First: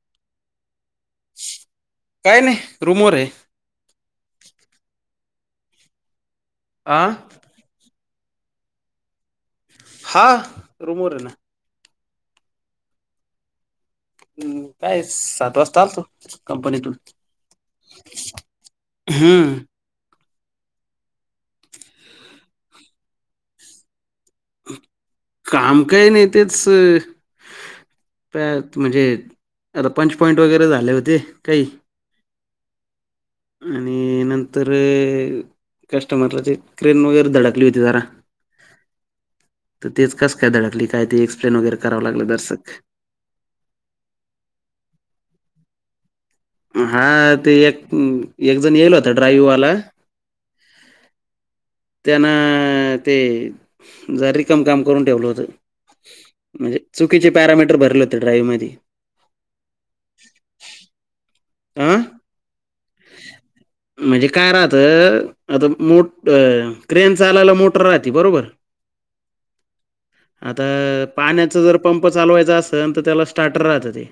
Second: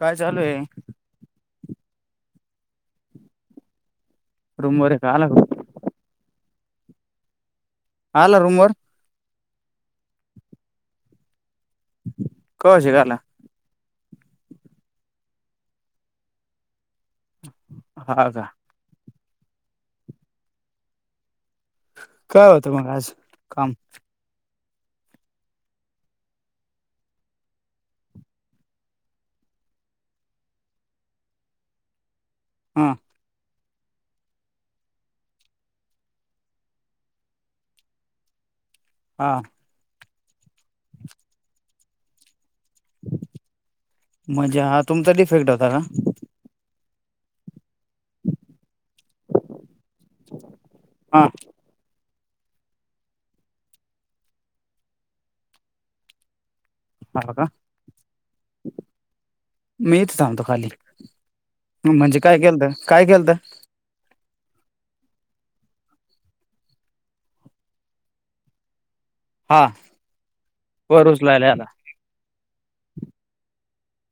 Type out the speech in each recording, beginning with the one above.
काय चालू ये? काय नाही रूम वर हाय. रुम वर हाय का? आला तु. आं. आला रूमवर? हां रूमवर हाय ना. कवाशीक आला? हम् काय सात वाजता आलतो कंपनीतून खाजा हुउ. काय होतं मग आज काम? काम काय नाही तेचस त्यात म्हणजे आता पंच पॉईंट वगैरे झाले होते काही हा. आणि नंतर कस्टमरला ते क्रेन वगैर धडकली होती जरा हा. तर... तेच कसं काय धडकली काय ते... एक्सप्लेन वगैरे करावं लागलं दरसक म्हणजे... हा तुमचा डिफेक्ट होता का? हा... तो एक... एक जण... येल होता ड्राईव्हवाला. हा. त्यांनं ते जरा रिकामं काम करून ठेवलं होतं.. म्हणजे चुकीचे हा का पॅरामीटर भरले होते ड्राईव्ह मध्ये मी हिथ थांबतो खाली... अ म्हणजे काय केेलतं... काय केेलतं? म्हणजे काय राहतं... आता मो... क्रेन चालायला मोटर राहती... बरोबर हा आता वर उचलायला आला पाण्याचं जर पंप चालवायचा असल... तर त्याला स्टार्टर राहतं ते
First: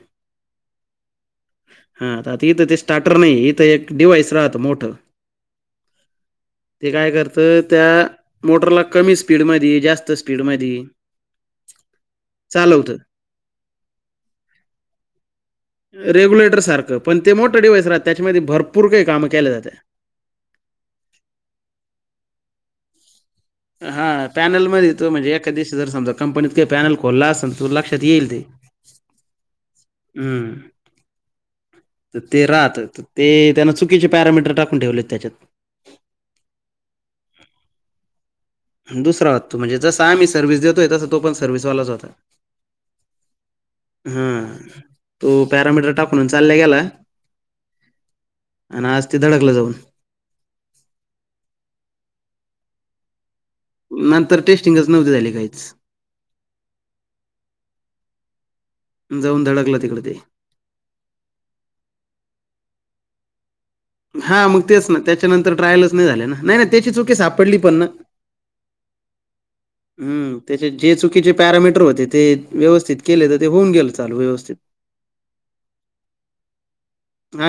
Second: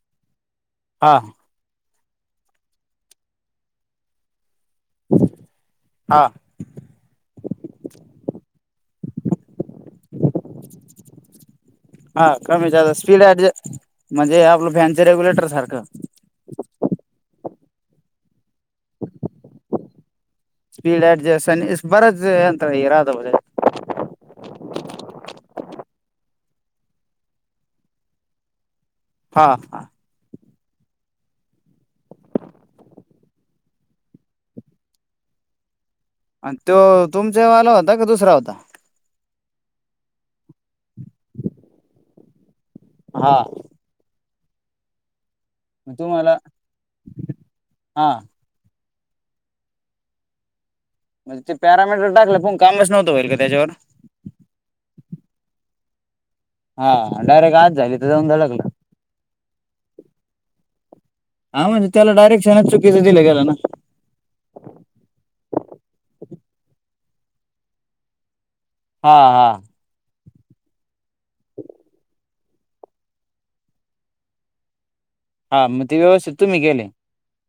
हां. हा... आता इथं ते स्टार्टर नाई... इथं एक डिव्हाइस राहतं मोठं हा. ते काय करतं.. त्या मोटरला कमी स्पीडमधी.. जास्त स्पीडमधी हा... कमी स्पीड ऍडजस्ट... म्हणजे आपलं फॅनच्या रेग्युलेटर सारखं रेग्युलेटर सारखं... पण ते मोठं डिवाइस राहतं... त्याच्यामध्ये भरपूर काई काम केल्या जात्या. स्पीड अऍडजस्ट... अन इस... बरच यंत राहतं बरं का हा... पॅनलमध्ये तो म्हणजे... एखाद दिवशी जर समजा कंपनीत काही पॅनल खोलला असेल तर लक्षात येईल ते हा हा. हू. तर ते राहतं... तर ते त्यानं चुकीचे पॅरामीटर टाकून ठेवलेत त्याच्यात आन तो तुमच्या वाला होता की दुसरा होता? दुसरा होता... म्हणजे जसं आम्ही सर्व्हस देतोय... तसच तो पण सर्व्हिसवालाच होता. हा. हं... तो पॅरामीटर मग टाकून तुम्हाला चालल्या गेला हा अन आज ते धडकलं जाऊन. म्हणज ते पॅरामीटर टाकलं पण कामच नव्हतं होईल का त्याच्यावर? नंतर टेस्टिंगच नव्हती झाली काहीच. हा... डायरेक्ट आज झाली तर, जाऊन धडकलं. जाऊन धडकलं तिकडे ते हा म्हणजे... त्याला डारेक्शनच चुकीचं दिलं गेलं ना हा मग तेच ना... त्याच्यानंतर ट्रायलच नाई झाली ना... नाई ना पण त्याची चुकी सापडली पण ना हा हा. हम्म... त्याचे जे चुकीचे पॅरामीटर होते ते.. व्यवस्थित केलं तर ते होऊन गेलं चालू व्यवस्थित. हा... मग ते व्यवस्थित तुम्ही केले?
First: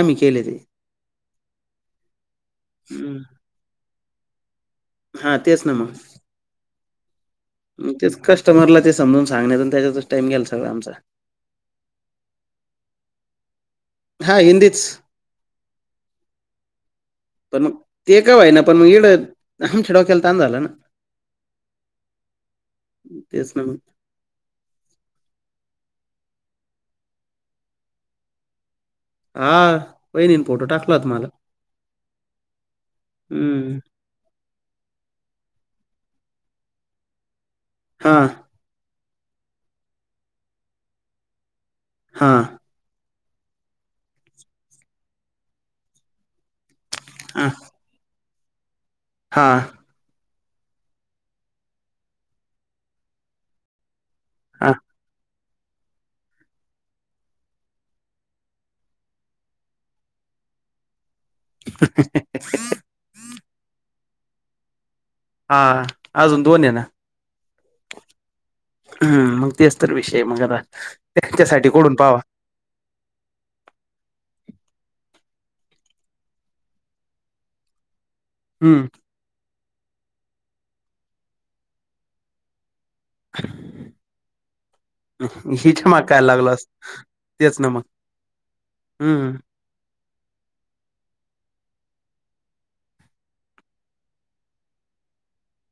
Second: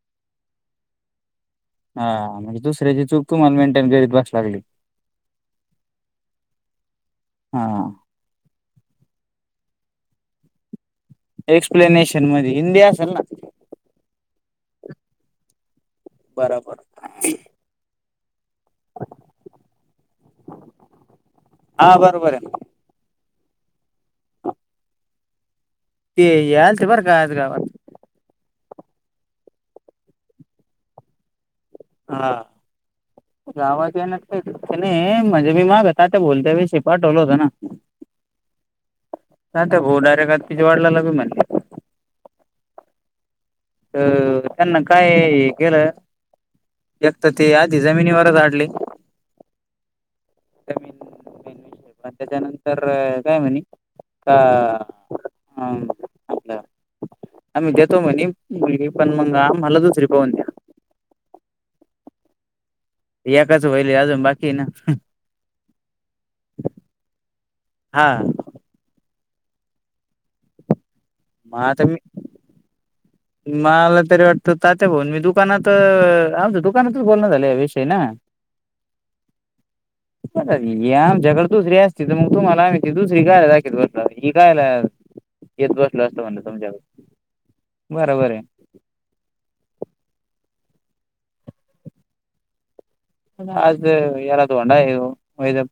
आम्ही केले ते. हा... म्हणजे दुसऱ्याची चूक... तुम्हाला मेंटेन करीत बसावी लागली. हा... तेच ना मग. हा मग तेच कस्टमरला ते समजून सांगण्यात आणि त्याच्यातच टाईम गेला सगळा आमचा एक्सप्लेनेशन मध्ये.. हिंदी असल ना? हा हिंदीच... बरोबर पण मग ते का व्हय ना... पण मग इडं... आमच्या डोक्याला ताण झाला ना हा बरोबर आहे तेच ना मग ते हे आल्ते, बर का आज गावात हा... वाहिनीनं फोटो टाकला होता माझा. हा... तुझा हं. आवाज येईना? नाही नाही म्हणजे मी माग तात्या बोलते त्यावेळेस पाठवलं होत ना. हां नाही ते गो डायरेटात तिच्या वडिलाला बी माहिते. हां अ त्यांना काय हे केलं एकतर हां, ते आ ते जमिनीवरच आढले. हां [unintelligible] पण त्याच्यानंतर काय म्हणे. का हां. [unintelligible] आम्ही देतो म्हणे मुलगी पण मग आम्हाला दुसरी पाहून द्या. [inaudible] एकाच होईल अजून बाकी आहे ना. हा अजून दोन आहे ना हां हम्म मग तेच तर विषय मग आता मग त्याच्यासाठी आता कोडून मी पाहवा मला तर वाटतं तात्या भाऊन मी दुकानात आमचं दुकानातच बोलण झालं या विषयी ना. हम्म. या आमच्याकड दुसरी असती तर मग तुम्हाला आम्ही हि दुसरी कायला दाखवित बसलो असतो हि कायला येत हिच्या बसलो माग काय असतो म्हणल लागलो तुमच्याकड. तेच न मग, हम्म आज येरा धोंडा हो [unintelligible]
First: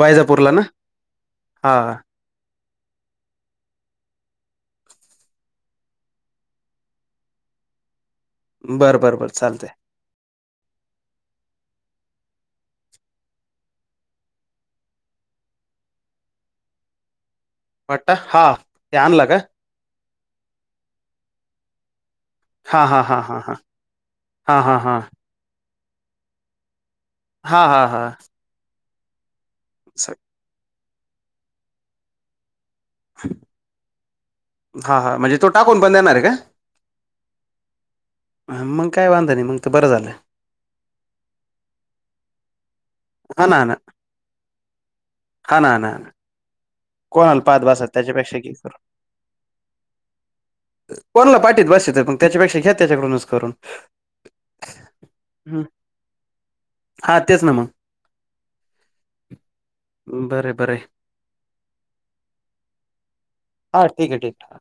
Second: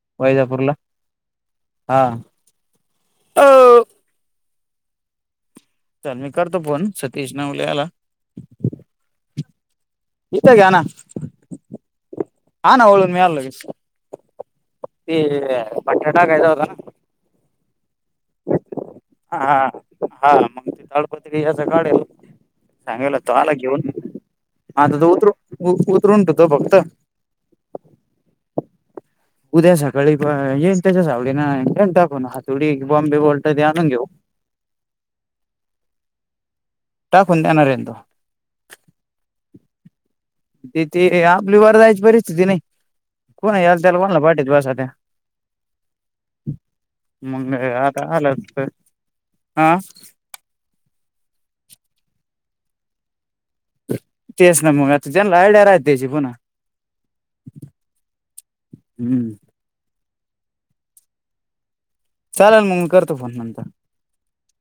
वायजापूरला ना? वैजापूरला हां चल मी करतो फोन सतीश नवलेला. बरं बरं बरं चालतय. इथ घ्याना ना. आना वळऊन मी आलो लगेच. ते पट्टा टाकायचा होता ना? पट्टा हा. हां हा मग ते ताडपत्री याच काढेल. हां, हां, चांगाला हां, तो हां, आला हां. घेऊन हां, हां, हा हां. तिथं उतरून उतरून ठेवतो फक्त. हा हा हा. उद्या सकाळी पण येईन त्याच्या सावडीन घेईल टाकून हात थोडी बॉम्बे बोल्ट द्या आनुन घेऊन. हा हा म्हणजे तो टाकून पण देणार ये का? टाकून देणारय ना तो. हा मगं काय वांद नाही मग ते बरं झालं. तिथे आपली वर जायची परिस्थिती नाही. हा ना पुन्हा हा ना ह्याला त्याला म्हणलं वाटत बसा पुन्हा. हा ना हा ना हा ना. कोणाला मंग पाहत बसा आता आलाच त्याच्यापेक्षा घे तर, करून हां. कोणाला पाठवीत बसता मग त्याच्यापेक्षा घ्या त्याच्याकडूनच करून. तेस ना मग आता त्यांना आयड्या हं. राहती त्यांची पुन्हा. हा तेच ना मग हम्म. बरय बरय. चालेल मंग करतो फोन नंतर. हां ठीकय ठीकय.